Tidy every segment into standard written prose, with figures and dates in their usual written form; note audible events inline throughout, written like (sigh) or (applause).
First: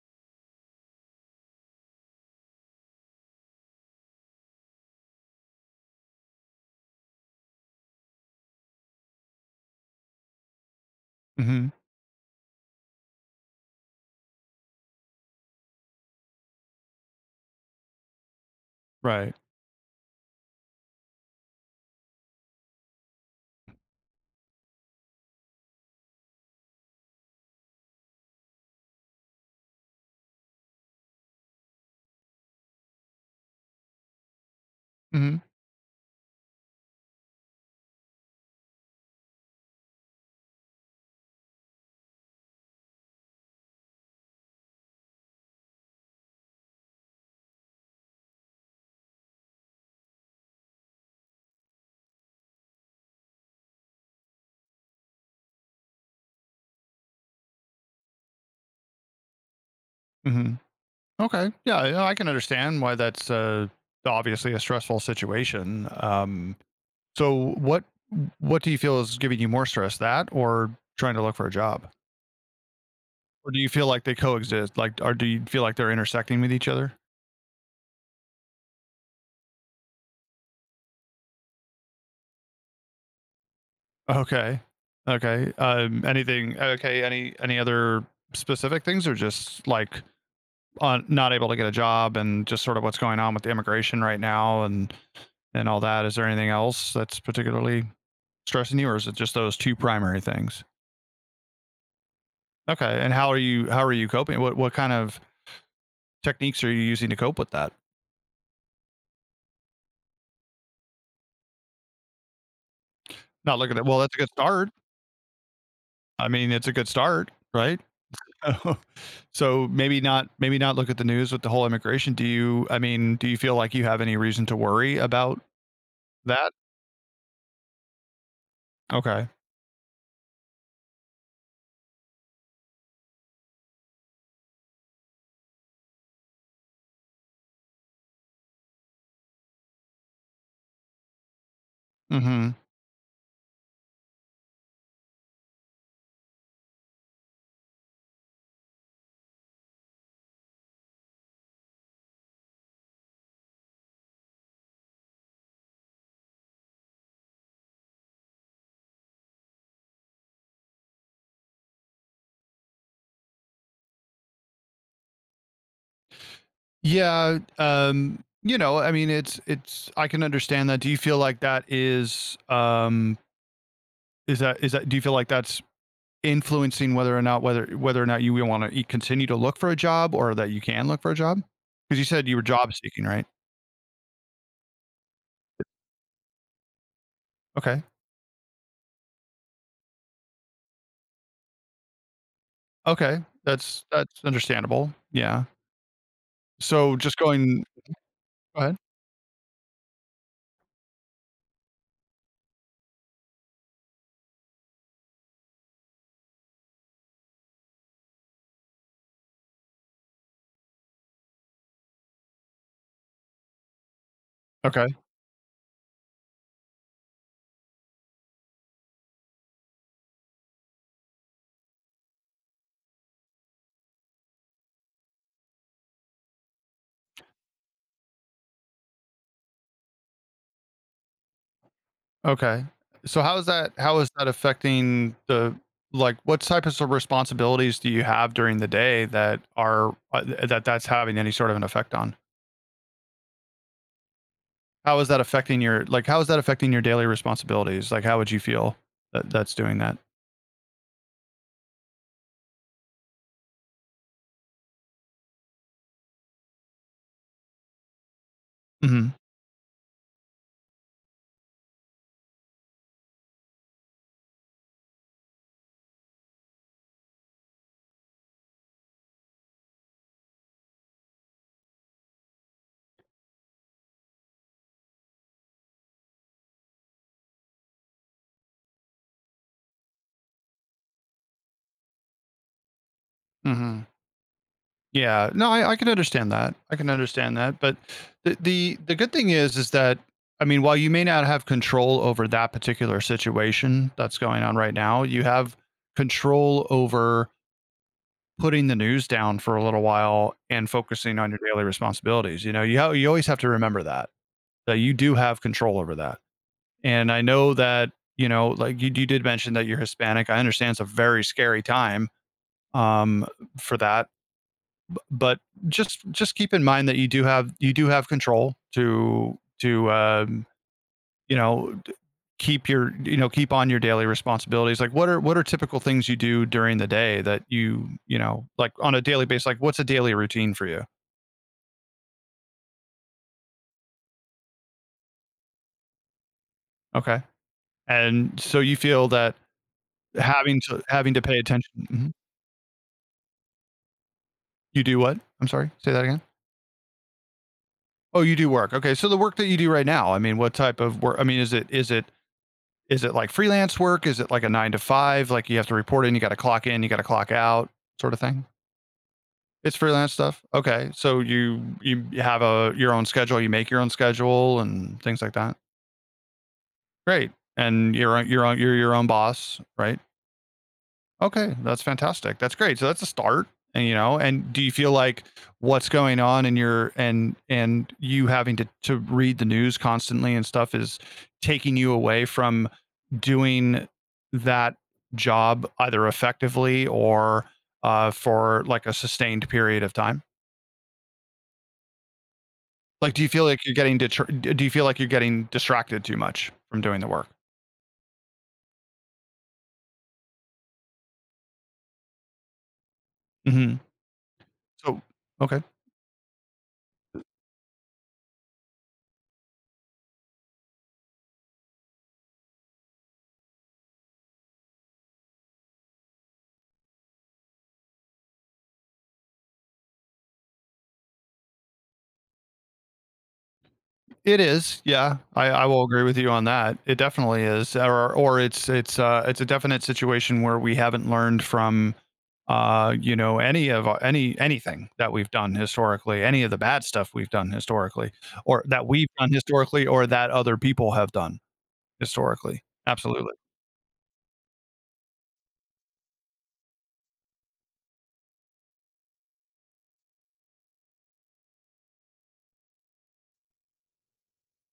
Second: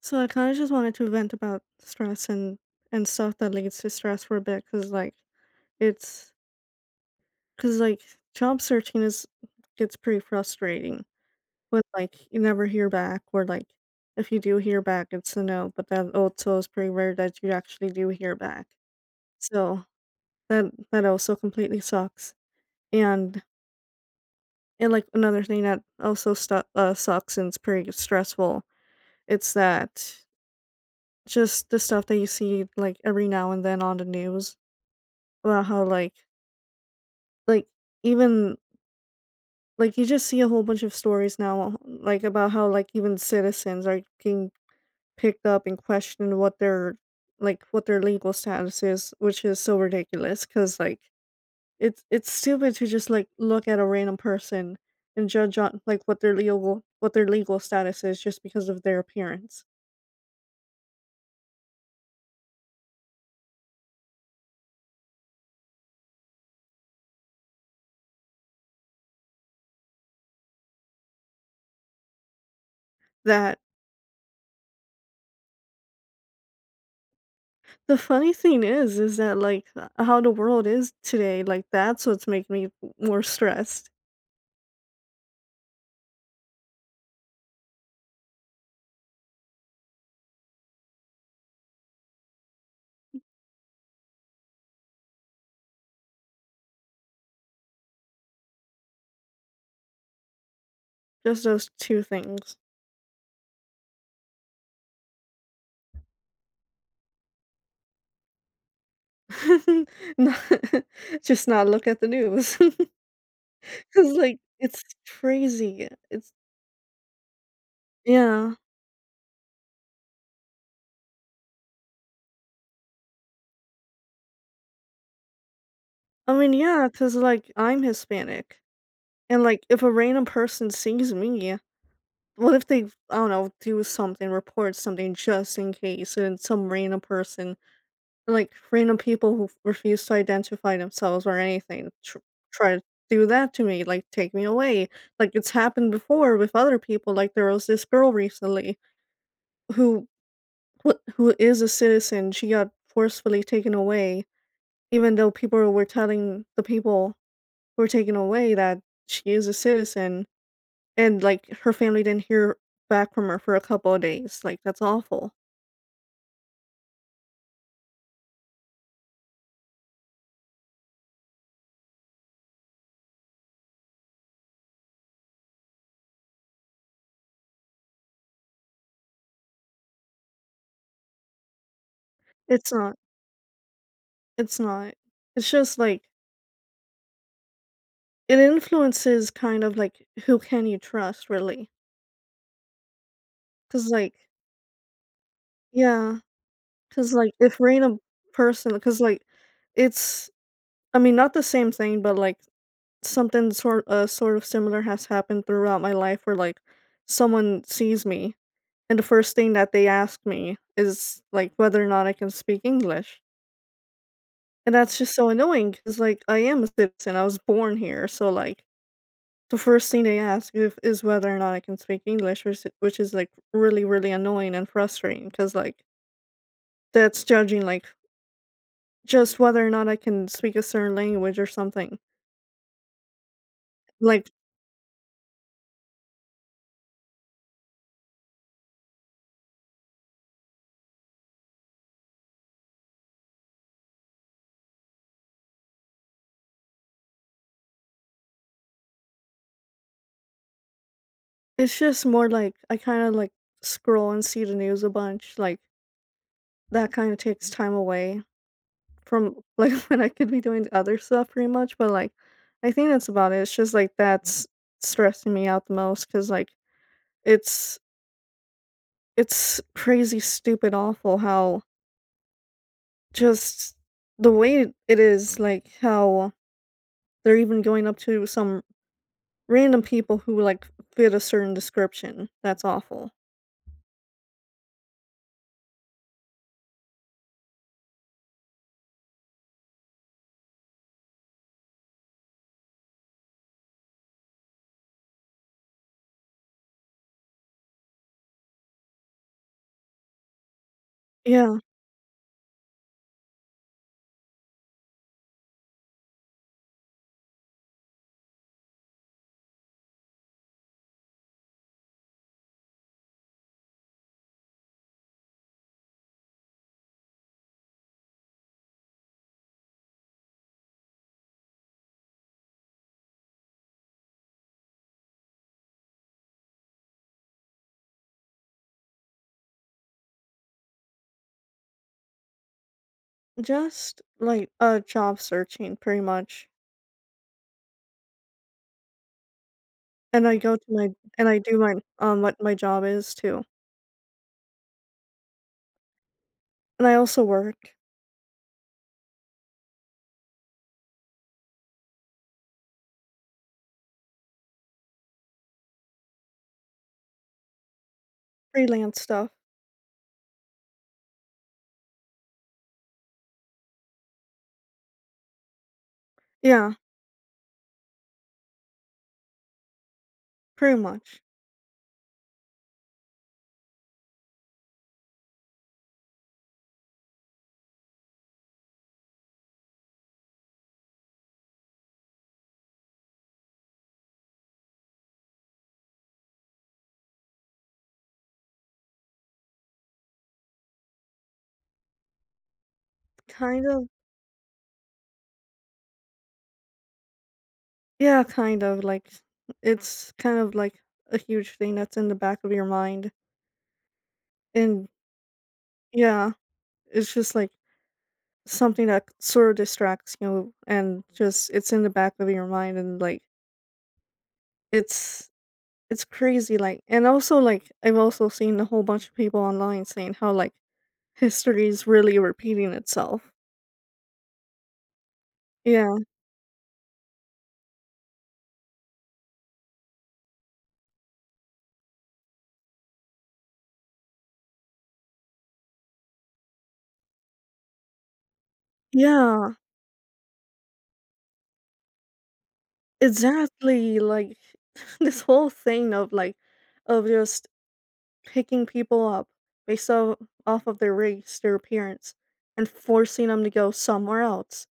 So I kind of just wanted to vent about stress and stuff that leads to stress for a bit, it's cause like job searching is gets pretty frustrating Mhm. when like you never hear back, or like if you do hear back, it's a no, but that also is pretty rare that you actually do hear back. Right. So that that also completely sucks. And and like another thing that also sucks and it's pretty stressful, it's that just the stuff that you see like every now and then on the news Mhm. about how like even like you just see a whole bunch of stories now like about how like even citizens are getting picked up and questioned what their what their legal status is, which is so ridiculous because like it's stupid to just, like, look at a random person and judge on, like, what their legal status is just because of their appearance. Mhm. Okay. Yeah, I can understand why that's, obviously a stressful situation. So what do you feel is giving you more stress, that or trying to look for a job? Or do That you feel like they coexist? Like, or do you feel like they're intersecting with each other? The funny thing is that, like, how the world is today, like, that's what's making me more stressed. Okay. Okay. Anything okay, any other specific things or just, like, on not able to get a job and just sort of what's going on with the immigration right now and all that? Is there anything else that's particularly stressing you, or is it just those two primary things? Just those 2 things. Okay, and how are you coping? What kind of techniques are you using to cope with that? (laughs) Not (laughs) just not look at the news. (laughs) News. Not looking at well, 'Cause, that's a good like, start. it's crazy. I It's mean, it's a good start, right? (laughs) Yeah. So maybe not, maybe not look at the news with the whole immigration. Do you? I mean, do you feel like you have any reason to worry about I that? mean, yeah. Cause like, I'm Hispanic, Okay. and, like, if a random person sees me, what if they, I don't know, do something, report something just in case, and some random person like, random people who refuse to identify themselves or anything tr Hmm. try to do that to me, like, take me away. Like, it's happened before with other people, like, there was this girl recently who who is a citizen, she got forcefully taken away, even though people were telling the people who were taken away that she is a citizen, and like her family didn't hear back from her for a couple of days. Like that's awful. Yeah. You know, I mean, it's, I can understand that. Do you feel like that is is that, do you feel like that's influencing whether or not, whether or not, you want to continue to look for a job, or that you can look for a job? Because you said you were It's job not. seeking, right? It's not. It's just like Okay. it influences kind of like who can you trust really? Okay. That's Because like that's understandable. Yeah. yeah, So because just like if going, random go person, ahead. because like it's I mean not the same thing, but like something sort of similar has happened throughout my life where like someone sees me and the first thing that they ask me is like whether or not I can speak English. And Okay. that's just so annoying because like I am a citizen, I was born here, so like the first thing they ask if, is whether or not I can speak English, which is like really really annoying and frustrating because like that's judging like just whether or not I can speak a certain language or something. Okay. So how is that Like affecting the, like, what types of responsibilities do you have during the day that are, that that's having any sort of an effect on? How is that affecting your like how is that affecting your daily responsibilities? Like, how would you feel that that's doing that? It's just more like I kinda, like, scroll and see the news a bunch, like, that kinda takes time away Mhm. from, like, (laughs) when I could be doing other stuff pretty much, but, like, I think that's about it. It's just, like, that's stressing me out the most because like, it's it's crazy, stupid, awful how just the way it is, like, how they're even going up to some random people who, like, fit a certain description. That's awful. Mhm. Yeah, no, I can understand that. I can understand that. But the good thing is that, I mean, while you may not have control over that particular situation that's going on right now, you have control over putting the news down for a little while and focusing on your Yeah. daily responsibilities. You know, you you always have to remember that that you do have control over that. And I know that, you know, like you did mention that you're Hispanic. I understand it's a very scary time, um, for that, but just keep in mind that you do have control to, you know, keep your, you know, keep on your daily responsibilities. Like, what are typical things you do during the day that you know, like, on a daily basis? Like, what's a daily routine for you? Just, like, job searching pretty much, Okay, and so you feel that and I go having to to my having to and pay I do attention. my Mhm. What my job is too, You do what? I'm sorry, say that again. and I also work Oh, you do work. Okay, so the work that you do right now, I mean, what type of work? I mean, is it, is it like freelance work? Is it like a 9 to 5? Like, you have to report in, you got to clock in, you got to clock out, sort of thing. freelance stuff. It's freelance stuff. Okay, so you have a, your own schedule, you make your own schedule and things like that. Yeah, Great, and you're, you're your own boss, right? pretty much. Okay, that's fantastic. That's great. So that's a start. And, you know, and do you feel like what's going on in your, and you having to read the news constantly and stuff, is taking you away from doing that job either effectively, or for like a sustained period of time? Like, do you feel like Kind you're of getting do you feel like you're getting distracted too much from doing the work? yeah, kind of, like, it's kind of, like, a huge thing that's in the back of your mind, Hmm. and So, okay. yeah, it's just, like, something that sort of distracts you and just it's in the back of your mind and, like, it's it's crazy, like, and also, like, I've also seen a whole bunch of people online saying how, like, history is really repeating itself. It is, yeah. I will Yeah. agree with you on that. It definitely is, or it's, it's a definite situation where we haven't learned from, you know, any of anything that we've done historically, any of the bad stuff we've done historically, or that we've done Yeah, historically, or that other people have done historically. Absolutely, exactly, like, (laughs) this whole thing of, like of just picking people up based o off of their race, their appearance, and forcing them to go somewhere else.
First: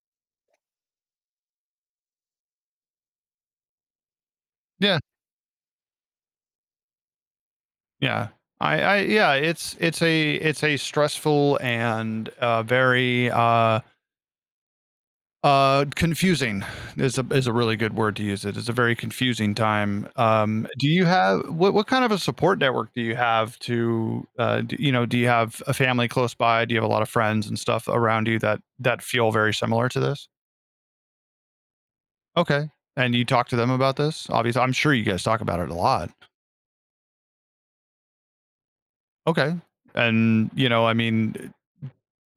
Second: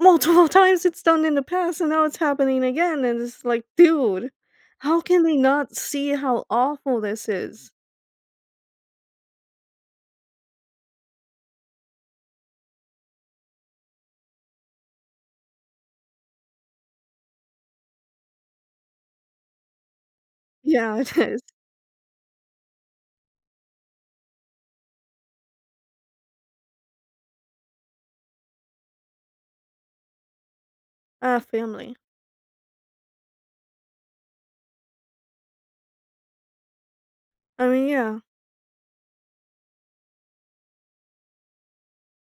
Multiple (laughs) times it's done in the past, and now it's happening again, and it's like, "Dude, yeah, how can they not see how awful this is?" yeah. I, yeah, it's a, it's a stressful and very, confusing is a, is a really good word to use. It is a very confusing time. Do Yeah, (laughs) you it is. have, what kind of a support network do you have to, d you know, do you have a family close by? Do you have a lot of friends and stuff around you that that feel very similar to this? Ah, family. Okay, and you talk to them about this? Obviously, I'm sure you guys talk about it a lot. I mean, yeah. Okay, and, you know, I mean,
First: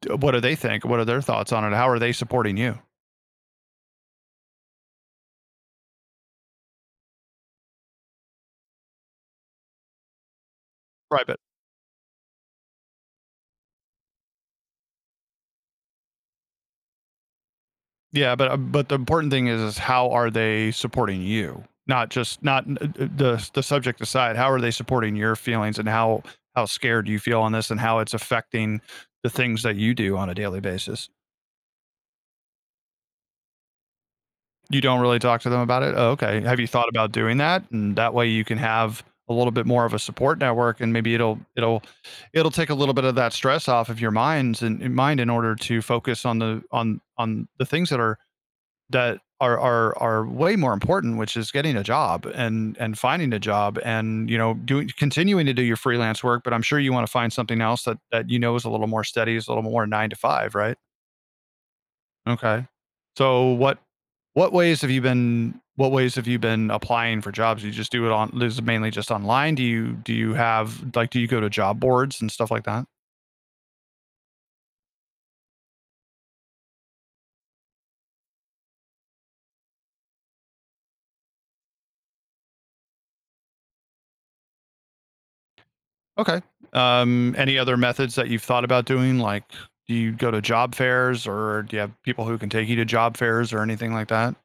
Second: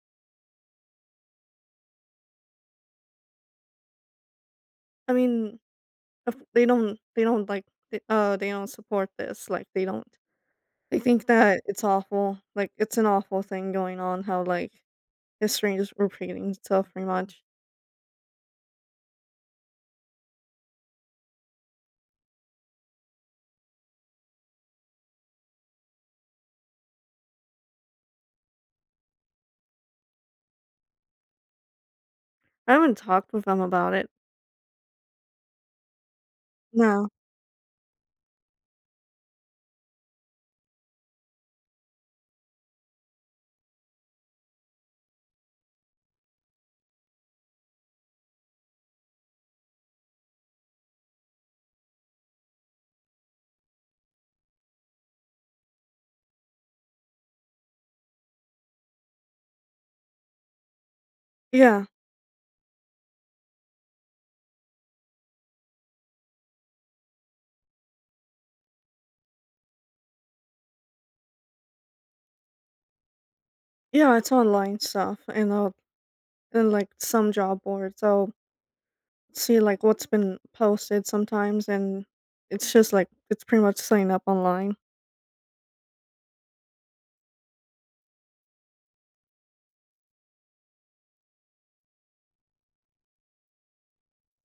what do they think? What are their thoughts on it? How are they supporting you? I mean Of they don't like th they don't support this, like, they don't they Right, think (laughs) but, that it's awful, like, it's an awful thing going on how, like, history is repeating itself pretty much. yeah, but the important thing is how are they supporting you? Not just not, the subject aside. How are they supporting your feelings, and how scared you feel on this, and how it's affecting the things that you do on a daily basis? I haven't talked with them about it. You don't really talk to them about it. Oh, okay, have you thought No. about doing that? And that way, you can have a little bit more of a support network, and maybe it'll take a little bit of that stress off of your minds and mind in order to focus on the, on the things that are, that are, are way more important, which is getting a job, and finding a job, and, you know, doing, continuing to do your freelance work. But I'm sure you want to find something else that that, you know, is a little more steady, is a little more 9 to 5, right? Yeah. Okay. So what ways have you been what ways have you been applying for jobs? You just do it on, this is mainly just online? Do you, do you have, like, do you go to job boards and stuff like that? Yeah, it's online stuff and I'll like, some job boards, I'll see, like, what's been posted sometimes, and it's just, like, it's pretty much signed up online. Okay. Um, any other methods that you've thought about doing, like, do you go to job fairs, or do you have people who can take you to job fairs or anything like that?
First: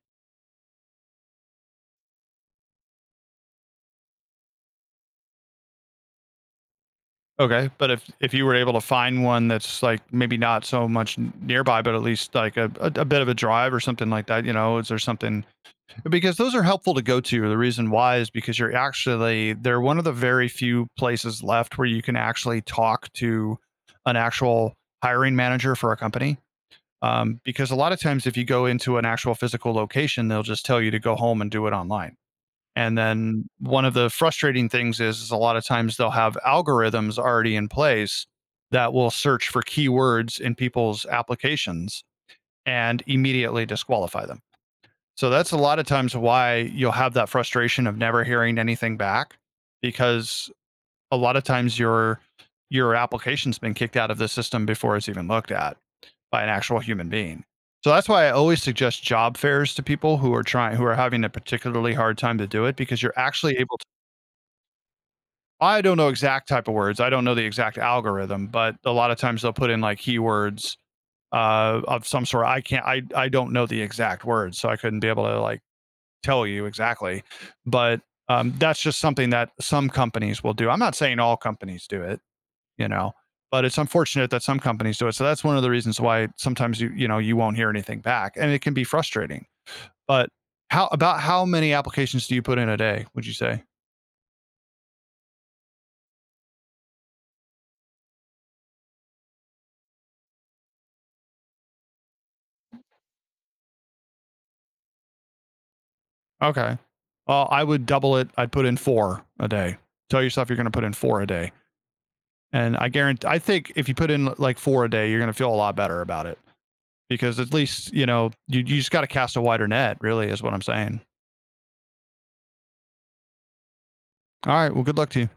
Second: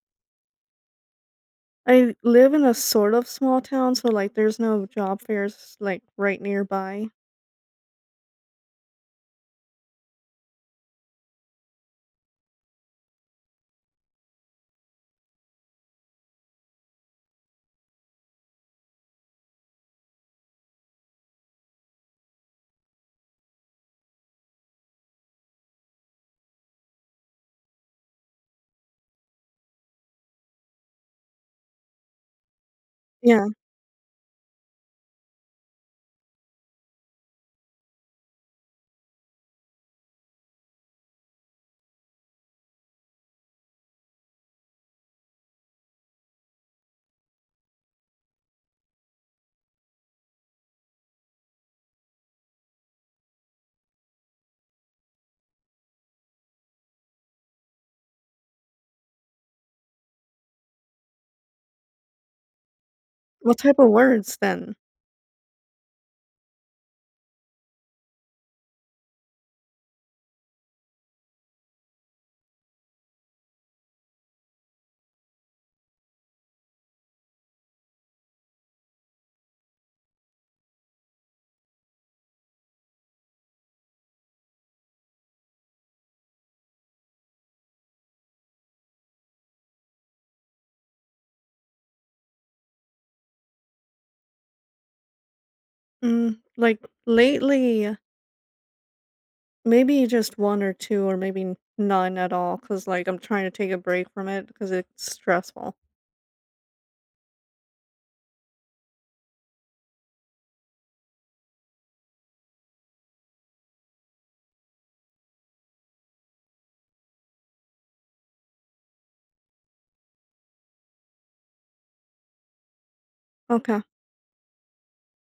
I live in a sort of small town, so, like, there's no job fairs, like, right nearby. Okay, but if you were able to find one that's like maybe not so much nearby, but at least like a bit of a drive or something like that, you know, is there something, because those are helpful to go to. The reason why is because you're actually, they're one of the very few places left where you can actually talk to an actual hiring manager for a company. Because a lot of times, if you go into an actual physical location, they'll just tell you to go home and do it online. And Yeah. then one of the frustrating things is a lot of times they'll have algorithms already in place that will search for keywords in people's applications and immediately disqualify them. So that's a lot of times why you'll have that frustration of never hearing anything back, because a lot of times your application's been kicked out of the system before it's even looked at by an actual human being. So that's why I always suggest job fairs to people who are trying, who are having a particularly hard time to do it, because you're actually What able. type of words then? I don't know exact type of words. I don't know the exact algorithm, but a lot of times they'll put in, like, keywords, of some sort. I can't. I don't know the exact words, so I couldn't be able to, like, tell you exactly. But, that's just something that some companies will do. I'm not saying all companies do it, you know, but it's unfortunate that some companies do it. So that's one of the reasons why sometimes you, you know, you won't hear anything back, and it can be frustrating. But how about how many applications do you put in a day? Would you say? Mm, like lately, maybe just 1 or 2 or maybe none at all. Cause like, I'm trying to take a break from it because it's stressful. Okay. Well, I would double it. I'd put in 4 a day. Tell yourself you're going to put in 4 a day. And I guarantee, I think if you put in like 4 a day, you're going to feel a lot better about it, because at least, you know, you just got to cast a wider net, really, is what I'm saying. Okay. All right. Well, good luck to you.